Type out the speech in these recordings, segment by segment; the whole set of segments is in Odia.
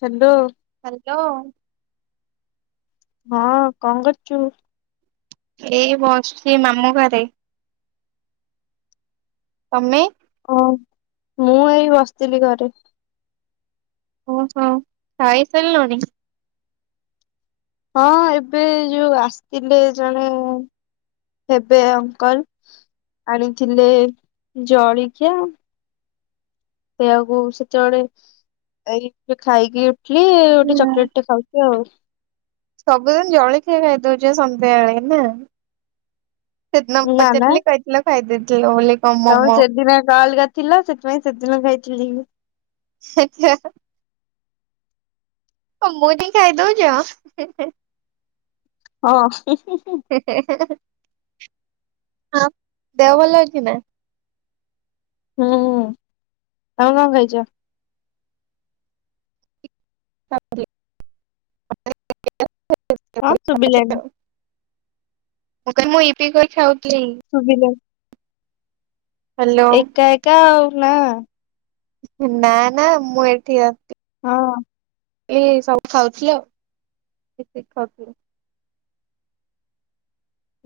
ସାନ୍ଦ। ହାଲୋ। ହଁ କଁ କରଚୁ? ଏଇ ବସଛି ମାମୁଁ ଘରେ। ତମେ? କଁ ମୁଁ ଏଇ ବସିଥିଲି ଘରେ। ଓହୋ ଖାଇସାରିଲଣି? ହଁ ଏବେ ଯୋଉ ଆସତିଲେ ଜଣେ। ହେବେ ଅଙ୍କଲ ଆଣିଥିଲେ ଜଳିଖିଆ। ସେଇଆକୁ ସେତବେଳେ ଏଇ ଏବେ ଖାଇକି ଉଠିଲି ଗୋଟେ ହୁଁ, ଚକୋଲେଟେ ଖାଉ ଲୋ। ସବୁଦିନ ଜଳଖିଆ ଖାଇଦଉଚ଼ ସନ୍ଧ୍ୟାବେଳେ ନା। ସେଦିନ ପଚାରିଥିଲି କହିଥିଲ ଖାଇ ଦେଇଥିଲ ବୋଲି। କଣ ତମ ମୋମୋ। ସେଦିନ କାଲ ଗା ଥିଲା ସେଥିପାଇଁ ସେଦିନ ଖାଇଥିଲି। [unintelligible] ହଁ ମୁଁ ଟିକେ ଖାଇ ଦଉଚି ଆଁ- ହେ -ହେ। ହଁ -ହୁଁ -ହୁଁ- ହୁଁ। ହେ- ହେ- ହେ -ହେ ଆଉ ଦେହ ଭଲ ଅଛି ନା? ହୁଁ -ତମେ କଣ୍ ଖାଇଚ? ହଁ ଶୁଭିଲାନି [unintelligible] ମୁଁ କହିଲି ମୁଁ ଇପି କରି ଖାଉଥିଲି। ଶୁବିଲେ। ହ୍ୟାଲୋ ଏକା ଏକା ଆଉ ନା। ଉଁ -ନା -ନା ମୁଁ ଏଠି [unintelligible] ହଁ। ଇଏ ସବୁ ଖାଉଥିଲ ମିଶିକି ଖାଉଥିଲୁ।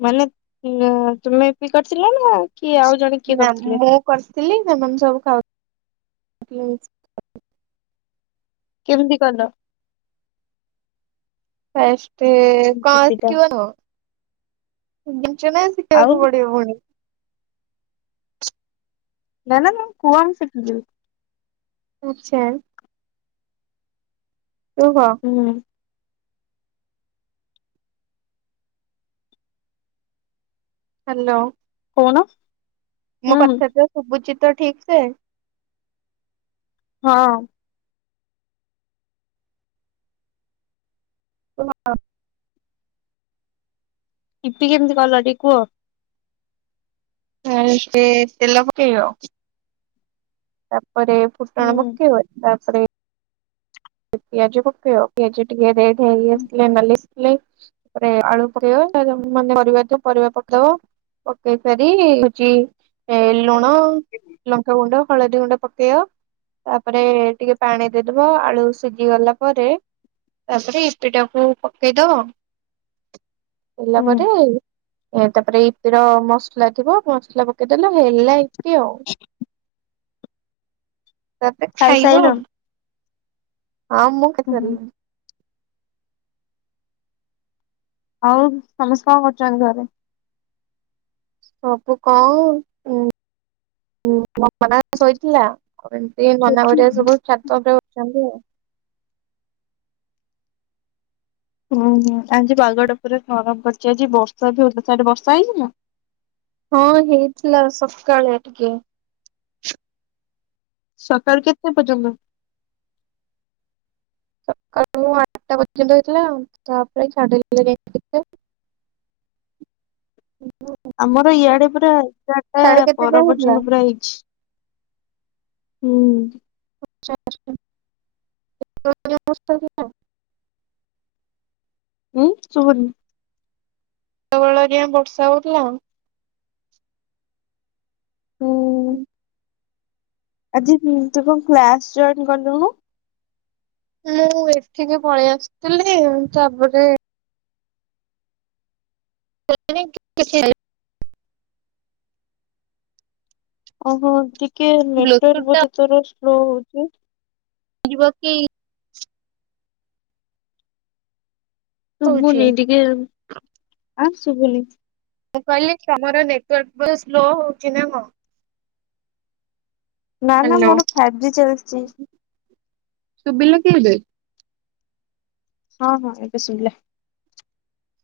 ମାନେ ନ- ତୁମେ ଇପି କରିଥିଲ ନା କିଏ ଆଉ ଜଣେ କିଏ ନା କରିଥିଲେ? ମୁଁ କରଥିଲି ସେମାନେ ସବୁ ଖାଉ କେମିତି କଲ? ଫାଷ୍ଟେ କଁ ଇପିଟା? ଶିକିବ କଁ? ଜାଣିଚ ନା ଶିକ୍ ଆଉ ଶିକେଇବାକୁ ପଡିବ ପୁଣି। ନା- ନା- ନା କୁହନ୍ତୁ ଶିକିଯିବି। ଉଚାଲ୍‌‌। ତୁ କହ। ହୁଁ। ହାଲୋ। କଣ? ମୋ କଥା ତ ଶୁବୁଚି ତ ଠିକ୍ ସେ? ହଁ। [unintelligible] ଇପି କେମିତି କଲ ଟିକେ କୁହ? ଫାଷ୍ଟେ ତେଲ ପକେଇବ ତାପରେ ଫୁଟଣ ହୁଁ ପକେଇବ ତାପରେ ପିଆଜ ପକେଇବ ପିଆଜ ଟିକେ ରେଡ୍ ହେଇ ଆସିଲେ ନାଲି ଲେ ତାପରେ ଆଳୁ ପକେଇବ ମାନେ ପରିବା ଥିବ ପରିବା ପକେଇବ। ପକେଇ ସାରି ହଉଚି ଏ ଲୁଣ, ଲଙ୍କାଗୁଣ୍ଡ, ହଳଦୀ ଗୁଣ୍ଡ, ପକେଇବ। ତାପରେ ଟିକେ ପାଣି ଦେଇଦବ ଆଳୁ ସି ସିଜି ଗଲା ପରେ ତାପରେ ଇପି ଟାକୁ ପକେଇଦବ। ହେଲା ହୁଁ ପରେ ତାପରେ ଇପିର ମସଲା ଥିବ ମସଲା ପକେ ପକେଇଦେଲ ହେଲା ଇପି ଆଉ। ତାପରେ ଖାଇବ ଆଉ। ଖାଇସାଇଲଣି? ହଁ ମୁଁ ହୁଁ ହୁଁ ଖାଇସାଇଲିଣି। ଆଉ ସମସ୍ତେ କଣ କରୁଚନ୍ତି ଘରେ? ସବୁ କଣ [unintelligible] ଶୋଇଥିଲା। ଘରେ ଏମତି ନାନା ହେରୀକା ସବୁ ଛାତ ଉପରେ ଅଛନ୍ତି ଆଉ। ହୁଁ -ହୁଁ ଆଜି ପାଗଟା ପୁରା ଗରମ୍ କରିଚି ଆଜି ବର୍ଷା ବି ହଉ ଥିଲା ସିଆଡେ ବର୍ଷା ହେଇ ଥିଲା? ହଁ ହେଇଥିଲା ସକାଳେ ଟିକେ। ସକାଳୁ କେତେ ପର୍ଯ୍ୟନ୍ତ? ସକାଳୁ ଆଠଟା ପର୍ଯ୍ୟନ୍ତ ହେଇଥିଲା ତାପରେ ଛାଡ ଯାଇ [unintelligible] ଆମର ଇଆଡେ ପୁରା ଏଗାରଟା ସାଢେ କେତେ ପର ଯାଏ ହେଇଥିଲା? ପର୍ଯ୍ୟନ୍ତ ପୁରା ହେଇଚି। ହୁଁ। [unintelligible] ହୁଁ ଶୁବୁନି। ସେତବେଳେ ଯାଏଁ ବର୍ଷା ହଉଥିଲା। ହୁଁ ଆଜି ତୁ କଣ କ୍ଲାସ୍ ଜଏନ୍ କଲୁଣୁ? ମୁଁ ଏଠିକି ପଳେଇ ଆସିଥିଲି ତାପରେ [unintelligible] ଓହୋ ଟିକେ ନେଟୱାର୍କ ବ୍ଲୁଟୁଥଟା ବୋଧେ ତୋର ସ୍ଲୋ ହୋଉଚି। ଯିବ କି? ହଉଛି ଶୁଭୁନି ମୁଁ ଟିକେ ଆଁ ଶୁଭୁନି। ମୁଁ କହିଲି ତମର ନେଟୱାର୍କ ପୁରା ସ୍ଲୋ ହଉଚି ନା କଣ? ନା ନା ହ୍ୟାଲୋ ମୋର ଫାଇଫଜ୍ ଚାଲିଚି। ସୁବିଲା କି ଏବେ? ହଁ ହଁ ଏବେ ଶୁବିଲା।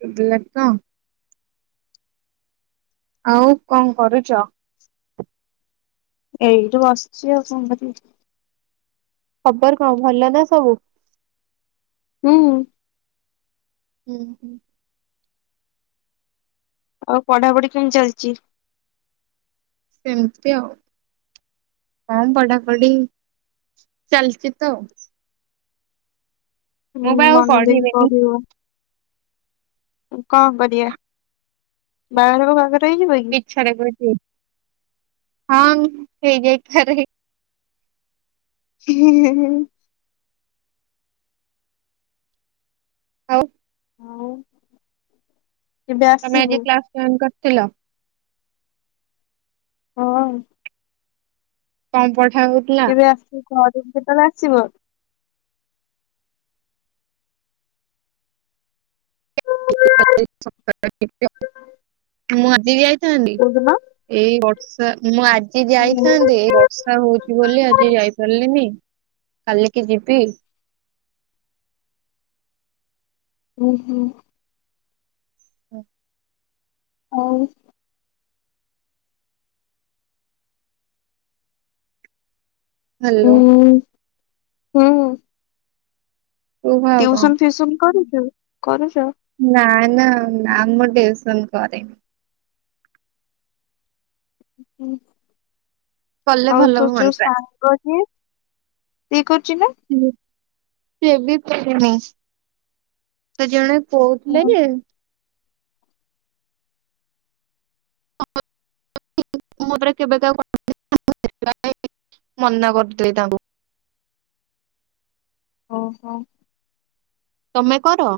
ସୁବିଲା ତ? ଆଉ କଣ କରୁଚ? ଏଇଠି ବସିଚି ଆଉ କଣ କରିବି। ଖବର କଣ ଭଲ ନା ସବୁ? ହୁଁ। ହୁଁ ହୁଁ। ଆଉ ପଢାପଢି କେମିତି ଚାଲିଚି? ସେମିତି ଆଉ। ହଁ ପଢାପଢି ଚାଲିଚି ତ। ହୁଁ ମୁଁ ବା ଆଉ ମନ ଦେଇକି ପଢିବିନି ପଢିବ। କଣ କରିବା ବାହାଘର ଫାହାଘର ହେଇଯିବ କି? [unintelligible] ହଁ ହେଇଯାଇ ପାରେ। ହିଁ ହିଁ ହିଁ ହିଁ। ଆଉ ଆଉ କେବେ ତମେ ଆସିବୁ? ଆଜି କ୍ଲାସ ଜଏନ୍ କରିଥିଲ? ହଁ। କଣ ପଢା ଉ କେବେ ଆସିବ ଘରକୁ କେତେବେଳେ ଆସିବ? [unintelligible] ମୁଁ ଆଜି ବି ଯାଇଥାନ୍ତି। କୋଉଦିନ? ଏଇ ବର୍ଷା ମୁଁ ଆଜି ହୁଁ ଯାଇଥାନ୍ତି ଏଇ ବ ବର୍ଷା ହଉଚି ବୋଲି ଆଜି ଯାଇପାରିଲିନି କାଲିକି ଯିବି। ହୁଁ ହୁଁ। ହୁଁ ଆଉ ହ୍ୟାଲୋ। ଉଁ ହୁଁ କୁହ ଆଉ କଣ ଟ୍ୟୁସନ ଫିୁୟୁସନ କରୁଚୁ କରୁଚ? ନା ନା ନା ଆମ ଟିଉସନ କରିନି। ହଁ କଲେ ଆଉ ଭଲ ତତୋର ଯୋଉ ହୁଅନ୍ତା ସାର [unintelligible] କିଏ କରୁଚି ନା? ହୁଁ ସିଏ ବି ପଢିନି। ତ ଜଣେ କହୁଥିଲେ ହୁଁ, ନା [unintelligible] ମନା କରିଥିଲି ତାଙ୍କୁ। ଓହୋ। ତମେ କର?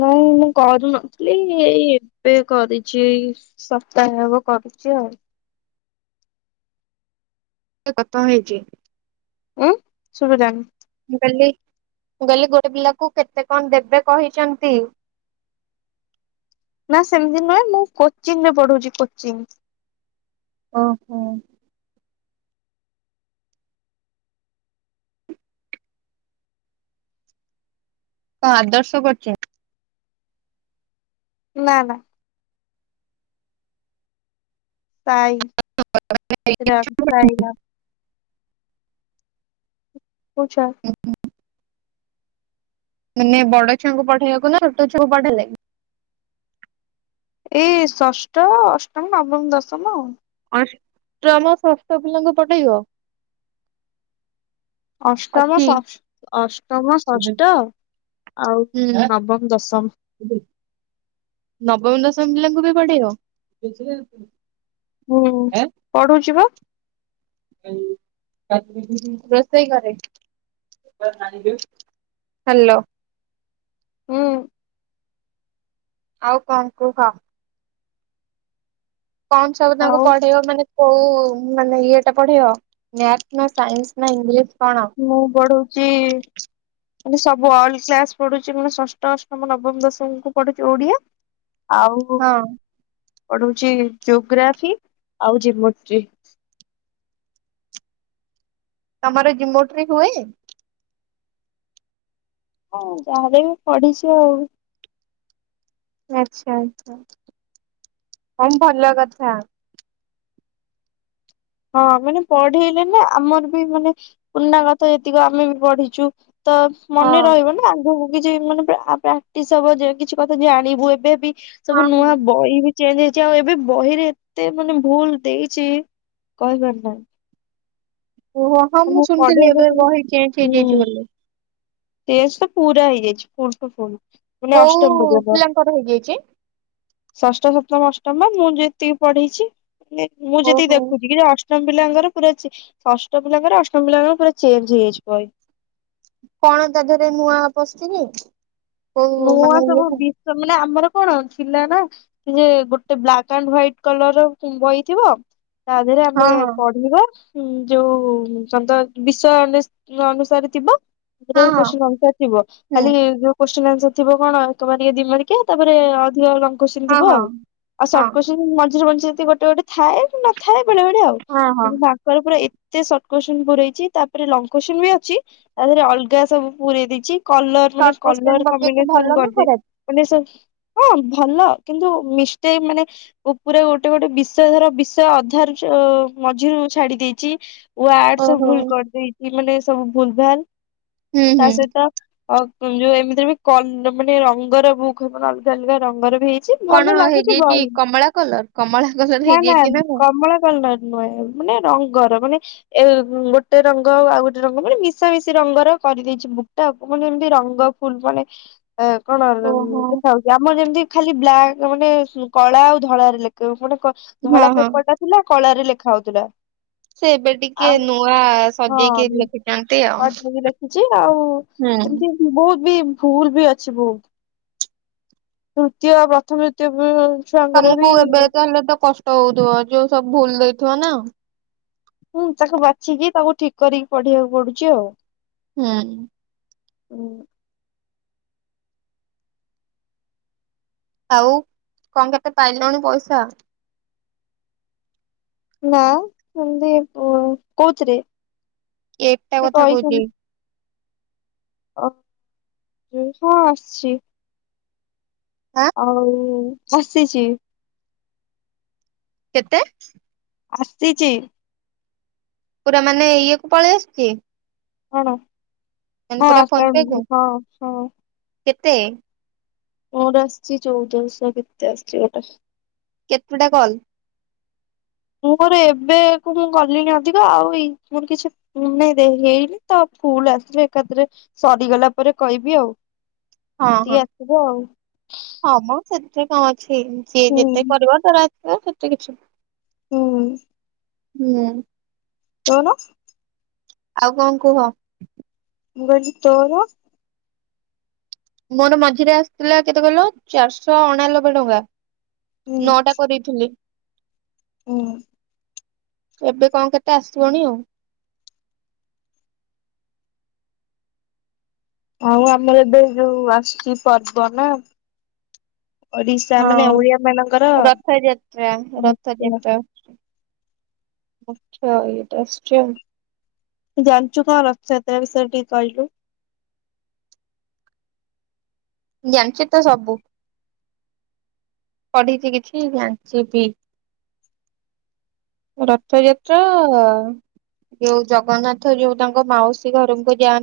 ନାଇଁ ମୁଁ କରୁ ନଥିଲି ଏଇ ଏବେ କରିଚି ଏଇ ସପ୍ତାହେ ହବ କରୁଚି ଆଉ। କଥା ହେଇଚି। ଉଁ [unintelligible] ମୁଁ କହିଲି ମୁଁ କହିଲି ଗୋଟେ ପିଲାକୁ କେତେ କଣ ଦେବେ କହିଛନ୍ତି? ନା ସେମିତି ନୁହେଁ ମୁଁ କୋଚିଂ ରେ ପଢୁଚି କୋଚିଂ। ଓହୋ। ତ ଆଦର୍ଶ କରୁଚି। ନା ନା। ସାଇ ରାମ ସାଇ ରମ୍। ପୁଛ ମାନେ ବଡ ଛୁଆଙ୍କୁ ପଢେଇବାକୁ ନା ଛୋଟ ଛୁଆଙ୍କୁ ପଢେଇଲେ ଏଇ ଷଷ୍ଠ ଅଷ୍ଟମ ନବମ ଦଶମ। ଅଷ୍ଟମ ଷଷ୍ଠ ପିଲାଙ୍କୁ ପଠେଇବ। ଅଷ୍ଟମ ଅଛି ଶଶ୍ ଅଷ୍ଟମ ଷଷ୍ଠ ଆଉ ନବମ ଦଶମ। ନବମ ଦଶମ ପିଲାଙ୍କୁ ବି ପଢେଇବ। ହୁଁ ପଢୁଛି ବା। ରୋସେଇ ଘରେ ହ୍ୟାଲୋ। ହୁଁ। ଆଉ କଣ କୁହ। କଣ ସବୁ ତାଙ୍କୁ ଆଉ ପଢେଇବ ମାନେ କୋଉ ମାନେ ଇଏଟା ପଢେଇବ ମ୍ୟାଥ ନା ସାଇନ୍ସ ନା ଇଂଲିଶ କଣ? ମୁଁ ପଢ଼ଉଚି ମାନେ ସବୁ ଅଲ କ୍ଲାସ ପଢୁଛି ମାନେ ଷଷ୍ଠ ଅଷ୍ଟମ ନବମ ଦଶମୀକୁ ପଢୁଛି ଓଡିଆ ଆଉ ହଁ। ପଢଉଛି ଜୋଗ୍ରାଫି ଆଉ ଜିମୋଟ୍ରି। ତମର ଜିମୋଟ୍ରି ହୁଏ? ହଁ ଯାହାହେଲେବି ପଢିଛି ଆଉ ଆଚ୍ଛା ଆଛା କଁ ଭଲ କଥା। ହଁ ମାନେ ପଢେଇଲେ ନା ଆମର ବି ମାନେ ପୁରୁଣା କଥା ଯେତିକ ଆମେ ବି ପଢିଛୁ ତ ହଁ ମନେ ରହିବ ନା ଆଗକୁ କିଛି ମାନେ ପ୍ରାକ୍ଟିସ ହବ ଯେ କିଛି କଥା ଜାଣିବୁ ଏବେ ବି ହଁ ସବୁ ହଁ। ନୂଆ ବହି ବି ଚେଞ୍ଜ ହେଇଛି ଆଉ ଏବେ ବହିରେ ଏତେ ମାନେ ଭୁଲ ଦେଇଛି କହିବାର ନାଇଁ। ଓହୋ ହଁ ମୁଁ ଶୁଣିଥିଲି ପଢେଇଲେ ଏବେ ଟିକେ ବହି ଚେଞ୍ଜ ହେଇଯାଇଛି ବୋଲି। ଚେଞ୍ଜ ତ ପୁରା ହେଇଯାଇଛି ଫୁଲ ଟୁ ଫୁଲ ମାନେ ଅଷ୍ଟମ କୋଉ ପଯ୍ୟନ୍ତ। ପିଲାଙ୍କର ହେଇଯାଇଛି? ଷଷ୍ଠ ସପ୍ତମ ଅଷ୍ଟମ ବା ମୁଁ ଯେତିକି ପଢେଇଛି। ମାନେ ମୁଁ ଯେତିକି ଓହୋ। ଦେଖୁଛି କି ଅଷ୍ଟମ ପିଲାଙ୍କର ପୁରା ଚି ଷଷ୍ଠ ଷ୍ଠ ପିଲାଙ୍କର ଅଷ୍ଟମ ପିଲାଙ୍କର ପୁରା ଚେଞ୍ଜ ହେଇଯାଇଛି ବହି। କଣ ତା ଦେହରେ ନୂଆ ପସିଛି କି? କୋଉ ନୂଆ ମାନେ ସବୁ ଇଏରେ? ବିଷ ମାନେ ଆମର କଣ ଥିଲା ନା। ଯେ ଗୋଟେ ବ୍ଲାକ୍ ଆଣ୍ଡ ହ୍ଵାଇଟ୍ କଲରର ବହିଥିବ ତା ଦେହରେ ହଁ ଆମେ ପଢିବ ହୁଁ ଯୋଉ [unintelligible] ବିଷୟ ଅନେ ଅନୁସାରେ ଥିବ ସେଥିରେ ହଁ ହଁ ହଁ କୋସଚୀନ ଅନୁସାରେ ଥିବ ହୁଁ ଖାଲି ଯୋଉ କୋସଚୀନ ଆନସର ଥିବ କଣ ଏକ ମାର୍କିଆ ଦି ମାର୍କିଆ ତାପରେ ଅଧିକ ଲଙ୍ଗ କୋସଚୀନ ହଁ ଥିବ ହଁ ଆଉ ଆଉ ହଁ ସର୍ଟ କୋସଚୀନ ମଝିରେ ମଝିରେ ଗୋଟେ ଗୋଟେ ଥାଏ କି ନ ଥାଏ ବେଳବେଳେ ଆଉ ହଁ ହଁ। କିନ୍ତୁ ମାନେ ପୁରା ଏତେ ସର୍ଟ କୋସଚୀନ ପୁରେଇଛି ତାପରେ ଲଙ୍ଗ କୋଶଚିନ ବି ଅଛି ତାଦେହରେ ଅଲଗା ସବୁ ପୁରେଇ ଦେଇଛି କଲର ମାନେ ସର୍ଟ କୋସଚୀନ କଲର ପକେଇକି କମ୍ବିନେସନ ଭଲ ନା କରିଦେଇ ଖରାପ ମାନେ [unintelligible] ହଁ ଭଲ କିନ୍ତୁ ମିଷ୍ଟେକ ମାନେ ଓ ପୁରା ଗୋଟେ ଗୋଟେ ବିଷୟ ଧର ବିଷୟ ଅଧାରୁ ଯୋ ମଝିରୁ ଛାଡି ଦେଇଛି। ୱାଡ ସବୁ ଓହୋ। ଭୁଲ କରିଦେଇଛି ମାନେ ସବୁ ଭୁଲ ଭାଲ ହୁଁ ତା ହୁଁ। ସହିତ ଆଉ ଯୋଉ ଏମିତିରେ ବି କନ୍ ମାନେ ରଙ୍ଗର ବୁକ ହବନା ଅଲଗା ଅଲଗା ରଙ୍ଗର ବି ହେଇ ସେ କଣ ଭଲ ଲାଗୁଛି ହେଇଯାଇଛି ବହି କମଳା କଲର କମଳା କଲର ନା ନା ହେଇଯାଇଛି କଣ? କମଳା କଲର। ନୁହେଁ ମାନେ ରଙ୍ଗର ମାନେ ଏ ଗୋଟେ ରଙ୍ଗ ଆଉ ଗୋଟେ ରଙ୍ଗ ମାନେ ମିଶାମିଶି ରଙ୍ଗର କରିଦେଇଚି ବୁଟକ୍ ମାନେ ଏମିତି ରଙ୍ଗ ଫୁଲ୍ ଜଣେ କଣ ଓହୋ ଦେଖାଯାଉ ଆମର ଯେମିତି ଖାଲି ବ୍ଲାକ୍ ମାନେ କଳା ଆଉ ଧଳାରେ ଲେଖ ପୁଣି କଣ ହଁ ଧଳା ହଁ ପେପର ଟା ଥିଲା କଳାରେ ଲେଖା ହୋଉଥିଲା। ସେ ଏବେ ଟିକେ ନୂଆ ସଜେଇକି ଲେଖୁଛନ୍ତି ଆଉ। ଯେ ଆଉ ହୁଁ। ଏମିତି ବହୁତ ବି ଭୁଲ୍ ବି ଅଛି ବହୁତ ତୃତୀୟ ପ୍ରଥମ ତୃତୀୟ ଛୁଆଙ୍କର ବି କଲେ ତ କ ଷ୍ଟ ହୋଉଥିବ ଯୋଉ ସବୁ ଭୁଲ୍ ଦେଇଥିବ ନା। ହୁଁ ତାକୁ ବାଛିକି ତାକୁ ଠିକ୍ କରିକି ପଢ଼ିବାକୁ ପଡୁଚି ଆଉ। ହୁଁ। ହୁଁ। ଆଉ କଣ କେତେ ପାଇଲୁଣି ପଇସା? ନା ସେମତି କ କୋଉଥିରେ? ଏଟା ସେ କଥା କହିଛନ୍ତି କହୁଥିଲି। ଅ ହଁ ଆସିଚି। ଆଁ ଆଉ ଆସିଚି। କେତେ? ଆସିଚି। ପୁରା ମାନେ ଇଏ କୁ ପଳେଇ ଆସିଚି? କଣ ହଁ ପୁରା ଫୋନ ପେ କୁ ଆକାଉଣ୍ଟକୁ ହଁ ହଁ। କେତେ? ମୋର ଆସିଛି ଚୋଉଦଶହ କେତେ ଆସିଚି ଗୋଟେ। କେତେ ଟା କଲ୍? ମୋର ଏବେ କୁ ମୁଁ ଗଲିଣିି ଅଧିକ ଆଉ ଏଇ ମୋର କିଛି ମୁଁ ନାଇଁ ଦେ ହେଇନି ତା ଫୁଲ୍ ଆସିଲେ ଏକାଥରେ ସରିଗଲା ପରେ କହିବି ଆଉ। ହଁ ହଁ ସେତିକି ଆସିବ ଆଉ ହଁ ମୁଁ ସେଥିରେ କଣ ଅଛି ଯିଏ ହୁଁ ଯେତେ କରିବ ତାର ଆସିବ ସେତେ କିଛି ନା। ହୁଁ। ହୁଁ। କଣ? ଆଉ କଣ କୁହ? ମୁଁ କହିଲି ତୋର? ମୋର ମଝିରେ ଆସିଥିଲା କେତେ କହିଲ ଚାରିଶହ ଅଣାନବେ ଟଙ୍କା ହୁଁ ନଅଟା କରି ହ୍ୟାଲୋ। ହୁଁ। ଏବେ କଣ କେତେ ଆସିବଣି ଆଉ। ଆଉ ଆମେ ଏବେ ଯୋଉ ଆସୁଚି ପର୍ବ ନା। ଓଡିଶା ହଁ। ମାନେ ଓଡିଆ ମାନଙ୍କର। ରଥଯାତ୍ରା [unintelligible] ରଥଯାତ୍ରା ଆଚ୍ଛା ଏଇଟା ଷ୍ଟ୍ରେ ଜାଣିଚୁ କଣ ରଥ ଯାତ୍ରା ବିଷୟରେ ଟିକେ କହିଲୁ? ଜାଣିଚି ତ ସବୁ। ପଢିଚି କିଛି ଜାଣିଚି ବି। ରଥଯାତ୍ରା ଯୋଉ ଜଗନ୍ନାଥ ଯୋଉ ତାଙ୍କ ମାଉସୀ ଘରକୁ ଯାଆ